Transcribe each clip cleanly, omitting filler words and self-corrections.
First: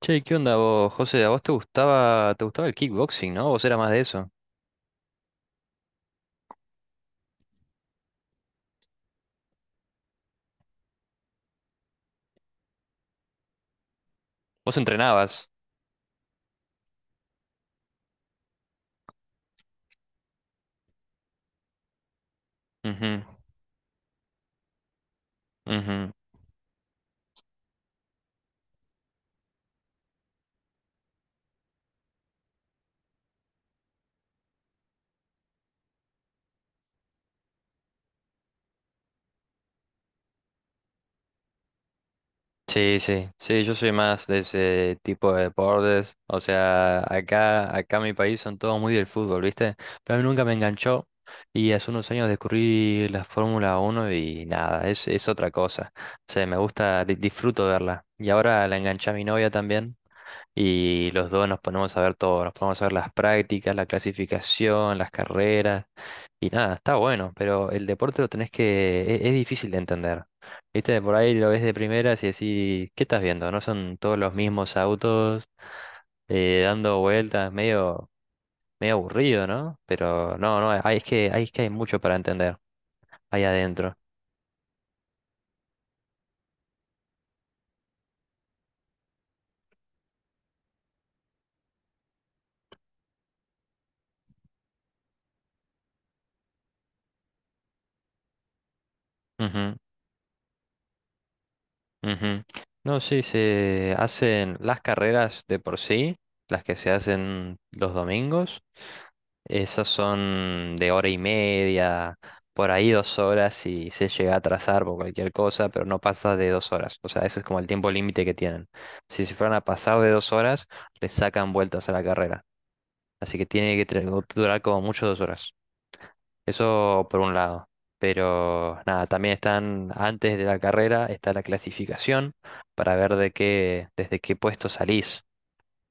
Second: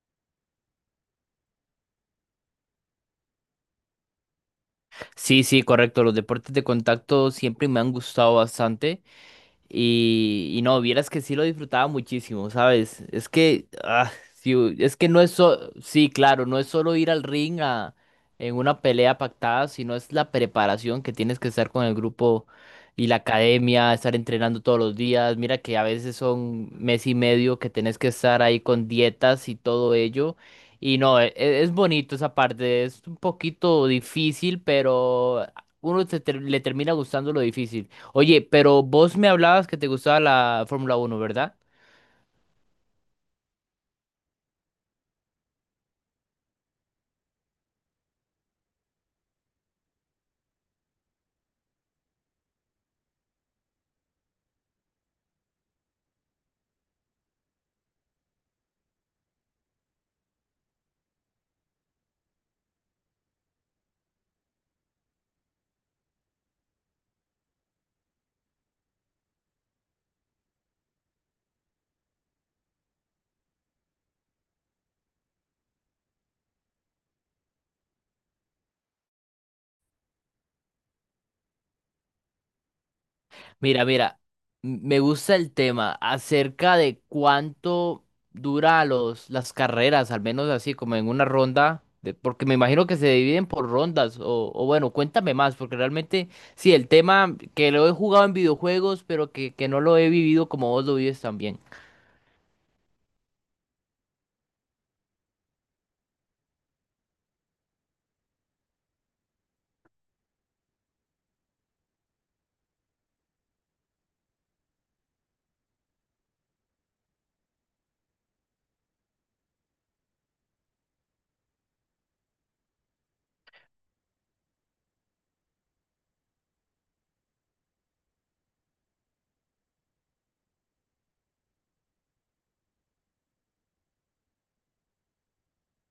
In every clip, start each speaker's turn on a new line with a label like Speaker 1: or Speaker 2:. Speaker 1: Che, ¿qué onda vos, José? ¿A vos te gustaba el kickboxing, ¿no? ¿Vos era más de eso?
Speaker 2: Sí, sí, correcto. Los deportes de contacto siempre me han gustado bastante. Y no, vieras que sí lo disfrutaba muchísimo, ¿sabes? Es que, ah, sí,
Speaker 1: ¿Vos
Speaker 2: es que no es
Speaker 1: entrenabas?
Speaker 2: solo, sí, claro, no es solo ir al ring en una pelea pactada, sino es la preparación que tienes que estar con el grupo y la
Speaker 1: Ujú,
Speaker 2: academia, estar entrenando todos los días. Mira que a
Speaker 1: ujú.
Speaker 2: veces son mes y medio que tenés que estar ahí con dietas y todo ello. Y no, es bonito esa parte, es un poquito difícil, pero uno le termina gustando lo difícil. Oye, pero vos me hablabas que te gustaba la Fórmula uno, ¿verdad?
Speaker 1: Sí, sí, sí, yo soy más de ese tipo de deportes. O sea, acá en mi país son todos muy del fútbol, ¿viste? Pero a mí nunca me enganchó y hace unos años descubrí la Fórmula uno y nada, es otra cosa. O sea, me gusta, disfruto verla. Y ahora la enganché a mi novia también. Y los dos nos ponemos a ver todo, nos ponemos a ver las prácticas, la clasificación, las carreras. Y nada, está bueno, pero el deporte lo tenés que… Es difícil de entender. Viste, por ahí lo ves de primeras y decís, ¿qué estás viendo? ¿No son todos los mismos autos dando vueltas? Medio aburrido, ¿no? Pero no, no, hay, es que hay mucho para entender ahí
Speaker 2: Mira,
Speaker 1: adentro.
Speaker 2: mira, me gusta el tema acerca de cuánto dura las carreras, al menos así como en una ronda, porque me imagino que se dividen por rondas, o bueno, cuéntame más, porque realmente, sí, el tema que lo he jugado en videojuegos, pero que
Speaker 1: Ujú,
Speaker 2: no lo he vivido como vos lo vives también.
Speaker 1: ujú. No, sí, se hacen las carreras de por sí, las que se hacen los domingos. Esas son de hora y media, por ahí dos horas y se llega a atrasar por cualquier cosa, pero no pasa de dos horas. O sea, ese es como el tiempo límite que tienen. Si se fueran a pasar de dos horas, les sacan vueltas a la carrera. Así que tiene que durar como mucho dos horas. Eso por un lado. Pero nada, también están antes de la carrera, está la clasificación para ver desde qué puesto salís.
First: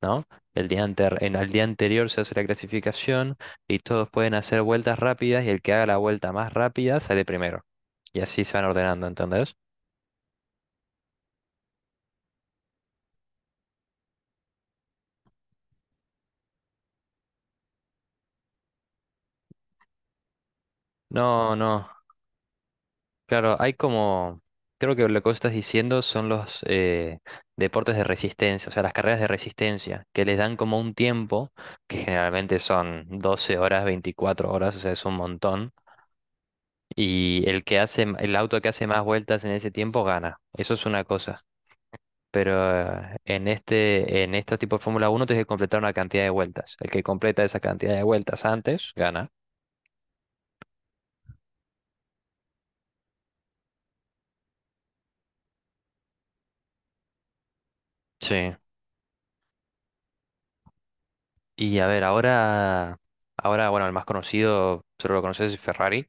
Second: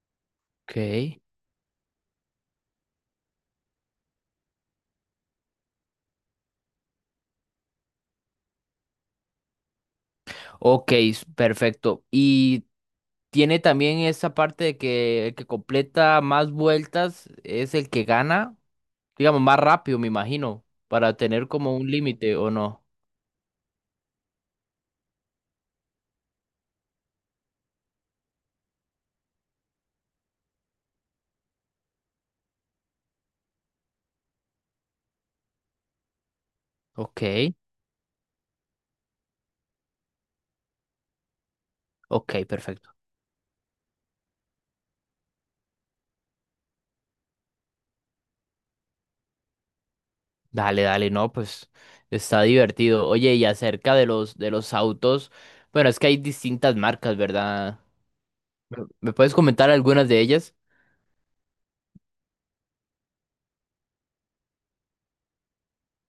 Speaker 1: ¿No? El
Speaker 2: Ok,
Speaker 1: el día anterior se hace la clasificación y todos pueden hacer vueltas rápidas y el que haga la vuelta más rápida sale primero. Y así se van ordenando, ¿entendés?
Speaker 2: ok, perfecto. Y tiene también esa parte de que el que completa más vueltas es el que gana, digamos, más rápido, me imagino, para tener
Speaker 1: No,
Speaker 2: como
Speaker 1: no.
Speaker 2: un límite o no.
Speaker 1: Claro, hay como… Creo que lo que vos estás diciendo son los deportes de resistencia, o sea, las carreras de resistencia, que les dan como un tiempo, que generalmente son 12 horas, 24 horas, o sea, es un montón,
Speaker 2: Ok,
Speaker 1: y el auto que hace más vueltas en ese tiempo gana. Eso es una cosa.
Speaker 2: ok,
Speaker 1: Pero
Speaker 2: perfecto.
Speaker 1: en estos tipos de Fórmula Uno tienes que completar una cantidad de vueltas. El que completa esa cantidad de vueltas antes, gana.
Speaker 2: Dale, dale, no, pues está divertido. Oye, y acerca de los autos, bueno, es que hay distintas marcas, ¿verdad?
Speaker 1: Sí.
Speaker 2: ¿Me puedes comentar algunas de ellas?
Speaker 1: Y a ver, ahora, bueno, el más conocido, solo lo conoces, es Ferrari.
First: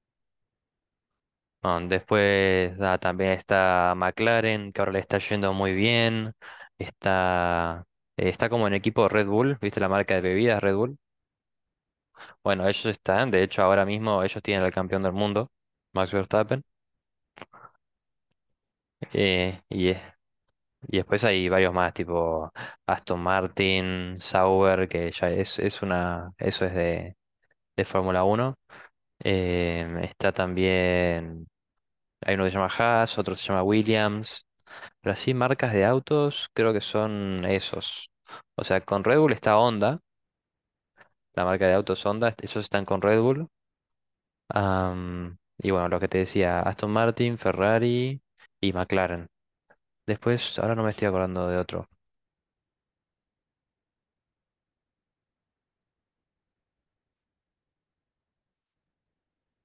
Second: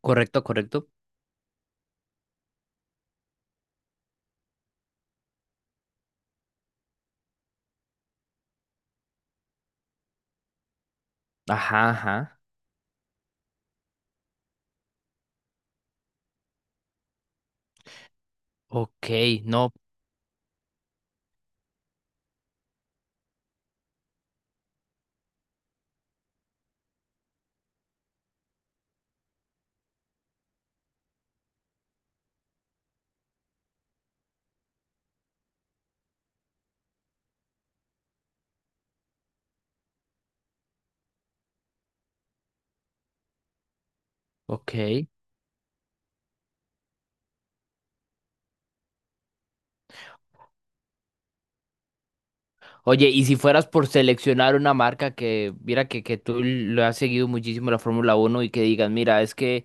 Speaker 2: Correcto, correcto.
Speaker 1: Ah, después también está McLaren, que ahora le está yendo muy bien. Está, está como en equipo Red Bull, ¿viste la marca de bebidas Red Bull?
Speaker 2: Ajá, ajá.
Speaker 1: Bueno, ellos están, de hecho, ahora mismo ellos tienen al campeón del mundo, Max Verstappen.
Speaker 2: Ok,
Speaker 1: Eh,
Speaker 2: no,
Speaker 1: y es Y después hay varios más, tipo Aston Martin, Sauber, que ya es una, eso es de Fórmula Uno. Está también, hay uno que se llama Haas, otro que se llama Williams. Pero así marcas de autos creo que son esos. O sea, con Red Bull está Honda, la marca de autos Honda, esos están con Red Bull.
Speaker 2: ok.
Speaker 1: Y bueno, lo que te decía, Aston Martin, Ferrari y McLaren. Después, ahora no me estoy acordando de otro.
Speaker 2: Oye, y si fueras por seleccionar una marca que, mira, que tú lo has seguido muchísimo la Fórmula Uno y que digas, mira, es que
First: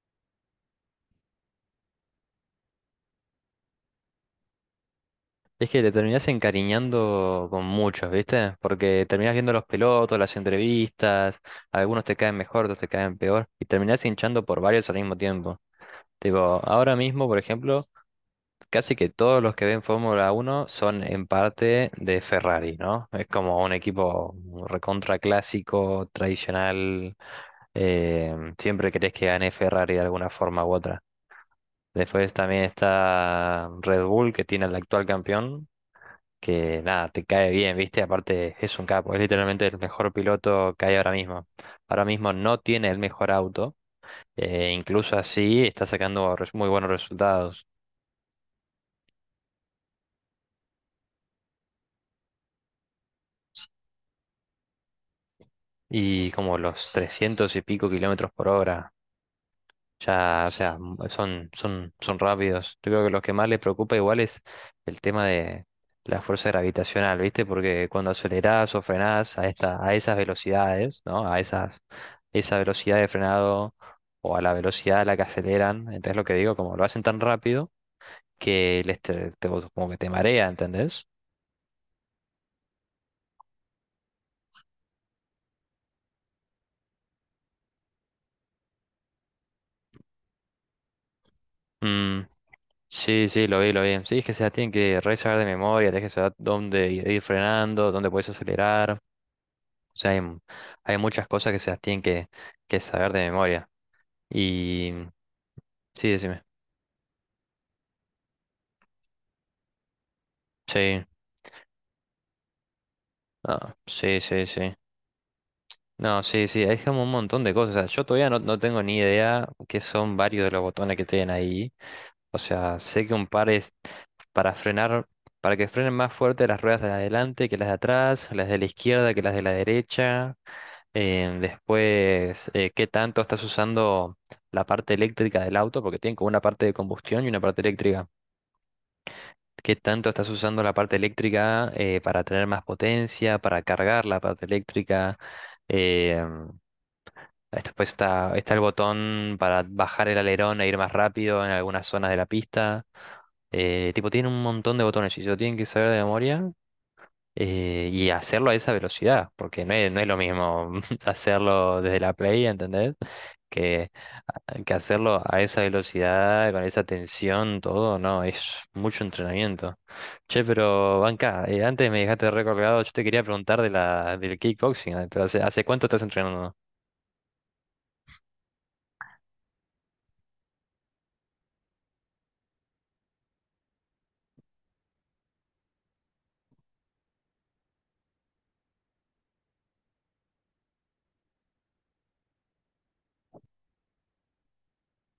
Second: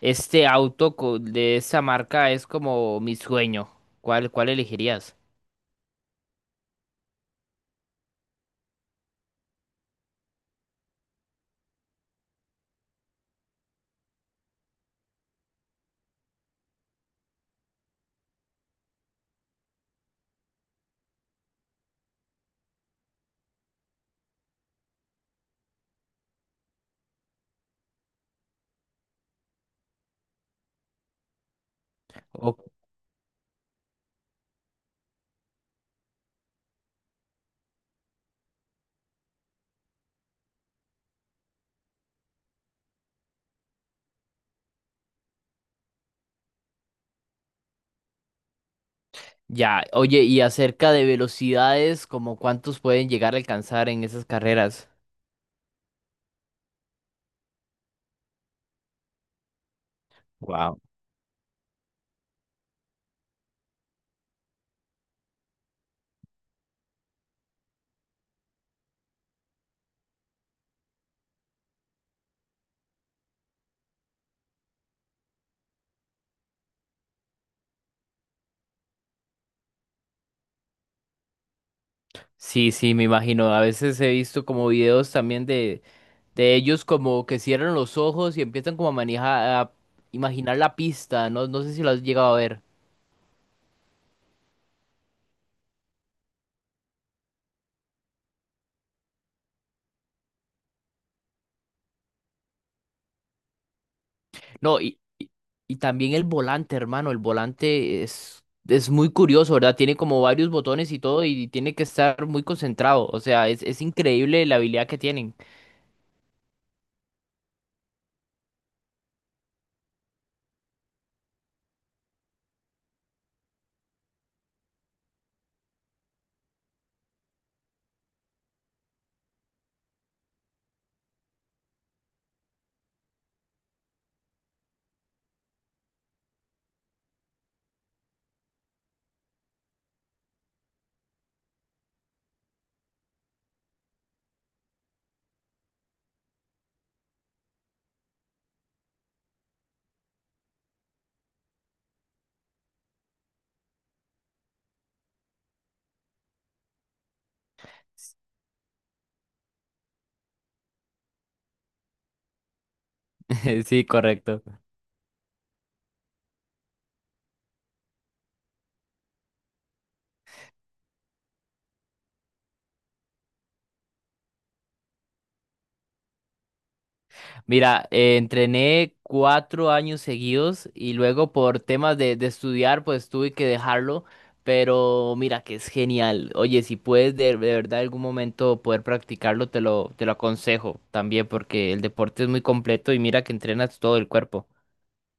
Speaker 2: este auto de esa marca es como mi sueño, ¿cuál elegirías?
Speaker 1: Es que te terminás encariñando con muchos, ¿viste? Porque terminás viendo los pilotos, las entrevistas, algunos te caen mejor, otros te caen peor, y terminás hinchando por varios al mismo tiempo. Tipo, ahora mismo, por ejemplo, casi que todos los que ven Fórmula Uno son en parte de Ferrari, ¿no? Es como un equipo recontra clásico, tradicional, siempre querés que gane Ferrari de alguna forma u otra. Después
Speaker 2: O-
Speaker 1: también está Red Bull, que tiene al actual campeón, que nada, te cae bien, ¿viste? Aparte es un capo, es literalmente el mejor piloto que hay ahora mismo. Ahora mismo no tiene el mejor auto, incluso así está sacando muy buenos resultados.
Speaker 2: ya, oye, y acerca de velocidades, ¿como cuántos pueden llegar a alcanzar en esas carreras?
Speaker 1: Y como los 300 y pico kilómetros por hora. Ya, o sea,
Speaker 2: Wow.
Speaker 1: son rápidos. Yo creo que lo que más les preocupa igual es el tema de la fuerza gravitacional, ¿viste? Porque cuando acelerás o frenás a esas velocidades, ¿no? Esa velocidad de frenado o a la velocidad a la que aceleran, ¿entendés lo que digo? Como lo hacen tan rápido que como que te marea, ¿entendés?
Speaker 2: Sí, sí, me imagino. A veces he visto como videos también de ellos como que cierran los ojos y empiezan como a manejar, a imaginar la pista, ¿no? No sé si lo has
Speaker 1: Mm,
Speaker 2: llegado a ver.
Speaker 1: sí, sí, lo vi, lo vi. Sí, es que se la tienen que re saber de memoria, tenés que saber dónde ir frenando, dónde puedes acelerar. O sea, hay muchas cosas que se las tienen que saber de memoria.
Speaker 2: No,
Speaker 1: Y
Speaker 2: y
Speaker 1: sí,
Speaker 2: también el
Speaker 1: decime.
Speaker 2: volante, hermano, el volante es muy curioso, ¿verdad? Tiene como varios botones y
Speaker 1: Sí,
Speaker 2: todo y tiene que estar muy concentrado. O sea, es
Speaker 1: sí, sí,
Speaker 2: increíble la
Speaker 1: sí.
Speaker 2: habilidad que tienen.
Speaker 1: No, sí, sí, hay como un montón de cosas. O sea, yo todavía no, no tengo ni idea qué son varios de los botones que tienen ahí. O sea, sé que un par es para frenar, para que frenen más fuerte las ruedas de adelante que las de atrás, las de la izquierda que las de la derecha. Después, qué tanto estás usando la parte eléctrica del auto, porque tienen como una parte de combustión y una parte eléctrica. ¿Qué tanto estás usando la parte eléctrica para tener más potencia, para cargar la parte eléctrica? Eh, Después está el botón para bajar el alerón e ir más rápido en algunas zonas de la pista. Tipo, tiene un montón de botones y se lo tienen que saber de memoria y hacerlo a esa velocidad, porque no es lo mismo hacerlo desde la Play, ¿entendés?
Speaker 2: Sí,
Speaker 1: Que,
Speaker 2: correcto.
Speaker 1: que hacerlo a esa velocidad, con esa tensión, todo, no, es mucho entrenamiento. Che, pero Banca, antes me dejaste recolgado, yo te quería preguntar del kickboxing, pero hace cuánto estás entrenando?
Speaker 2: Mira, entrené 4 años seguidos y luego por temas de estudiar, pues tuve que dejarlo. Pero mira que es genial. Oye, si puedes de verdad algún momento poder practicarlo, te lo aconsejo también porque el deporte es muy completo y mira que entrenas todo el cuerpo.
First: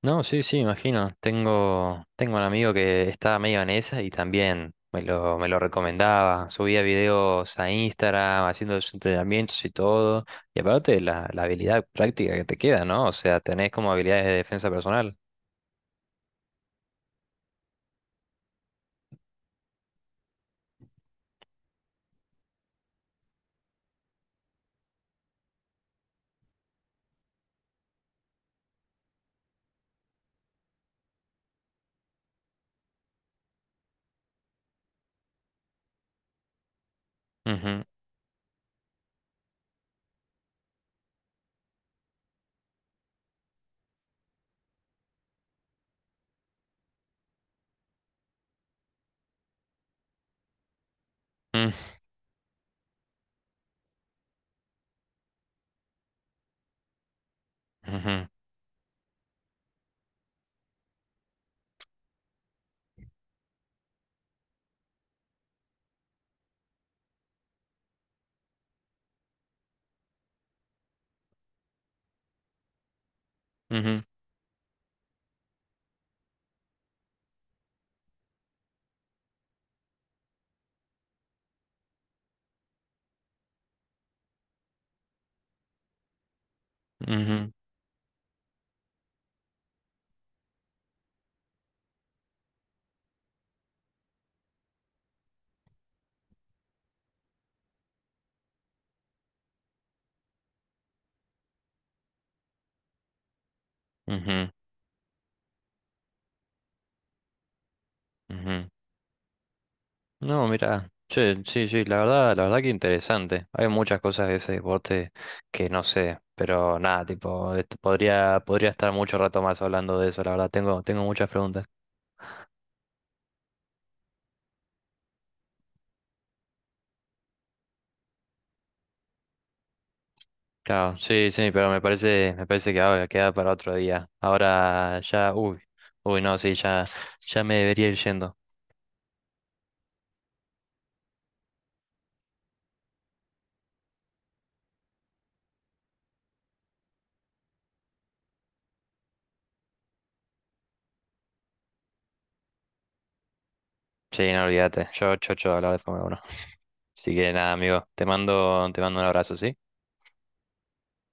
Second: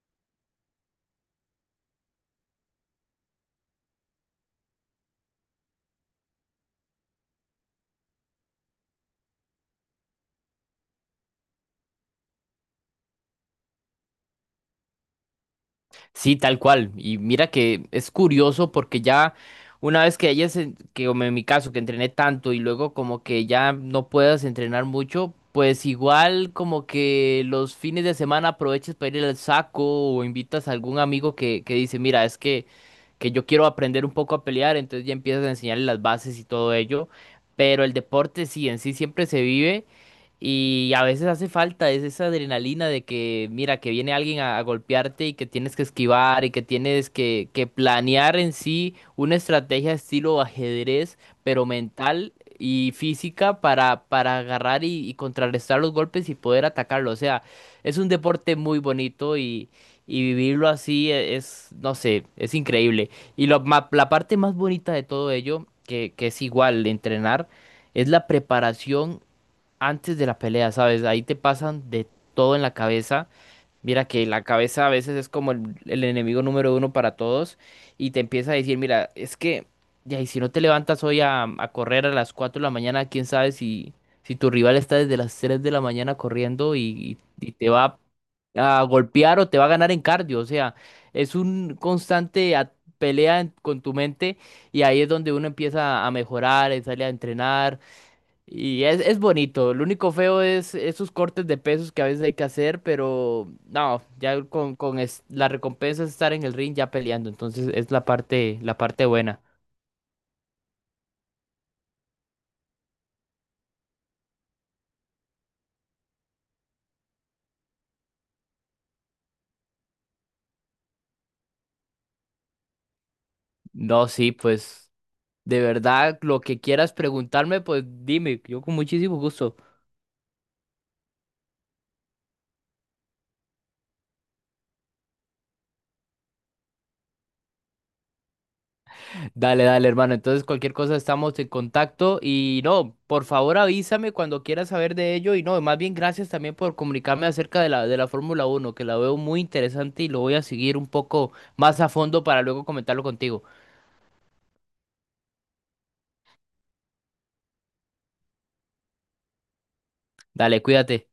Speaker 1: No, sí, sí, imagino. Tengo un amigo que estaba medio en esa y también me lo recomendaba. Subía videos a Instagram haciendo sus entrenamientos y todo. Y aparte la habilidad práctica que te queda, ¿no? O sea, tenés como habilidades de defensa personal.
Speaker 2: Sí, tal cual. Y mira que es curioso porque ya una vez que hayas, que como en mi caso, que entrené tanto y luego como que ya no puedas entrenar mucho, pues igual como que los fines de semana aproveches para ir al saco o invitas a algún amigo que dice, mira, es que, yo quiero aprender un poco a pelear, entonces ya empiezas a enseñarle las bases y todo ello.
Speaker 1: Ujú,
Speaker 2: Pero el deporte sí, en sí siempre se vive. Y a veces hace falta es esa adrenalina de que, mira, que viene alguien a golpearte y que tienes que esquivar y que tienes que planear en sí una estrategia estilo ajedrez, pero
Speaker 1: mm,
Speaker 2: mental y física para agarrar y contrarrestar los golpes y poder atacarlo. O sea, es un
Speaker 1: ujú,
Speaker 2: deporte muy bonito y vivirlo así es, no sé, es increíble. Y lo la parte más bonita de todo ello, que es igual entrenar, es la preparación antes de la pelea, ¿sabes? Ahí te pasan de todo en la cabeza.
Speaker 1: ujú,
Speaker 2: Mira que la cabeza a veces es como el enemigo número uno para todos y te empieza a decir, mira, es que, ya, y si no te levantas hoy a correr a las 4:00 de la mañana, quién sabe si, si tu rival está desde las 3:00 de la mañana corriendo y
Speaker 1: ujú,
Speaker 2: te va a golpear o te va a ganar en cardio. O sea, es un constante pelea con tu mente y ahí es donde uno empieza a mejorar, sale a entrenar y es bonito. Lo único feo es esos cortes de pesos que a veces hay que hacer, pero no, ya
Speaker 1: ujú,
Speaker 2: la recompensa es estar en el ring ya peleando. Entonces es
Speaker 1: ujú.
Speaker 2: la parte buena.
Speaker 1: No, mira, che, sí, sí, la verdad que interesante. Hay muchas cosas de ese deporte que no sé, pero nada, tipo, este, podría estar mucho rato más hablando de eso, la verdad, tengo muchas preguntas.
Speaker 2: No, sí, pues de verdad, lo que quieras preguntarme, pues dime, yo con muchísimo gusto.
Speaker 1: Claro, sí, sí, pero me parece que ahora queda para otro día. Ahora ya, uy, uy, no, sí, ya, ya me debería ir yendo.
Speaker 2: Dale, dale, hermano. Entonces, cualquier cosa estamos en contacto y no, por favor avísame cuando quieras saber de ello y no, más bien gracias también por comunicarme acerca de la Fórmula Uno, que la veo muy interesante y lo voy a seguir un poco más a fondo para luego comentarlo contigo.
Speaker 1: Sí, no olvídate, yo chocho de hablar de Fórmula 1. Así que nada, amigo, te mando un abrazo, ¿sí?
Speaker 2: Dale, cuídate.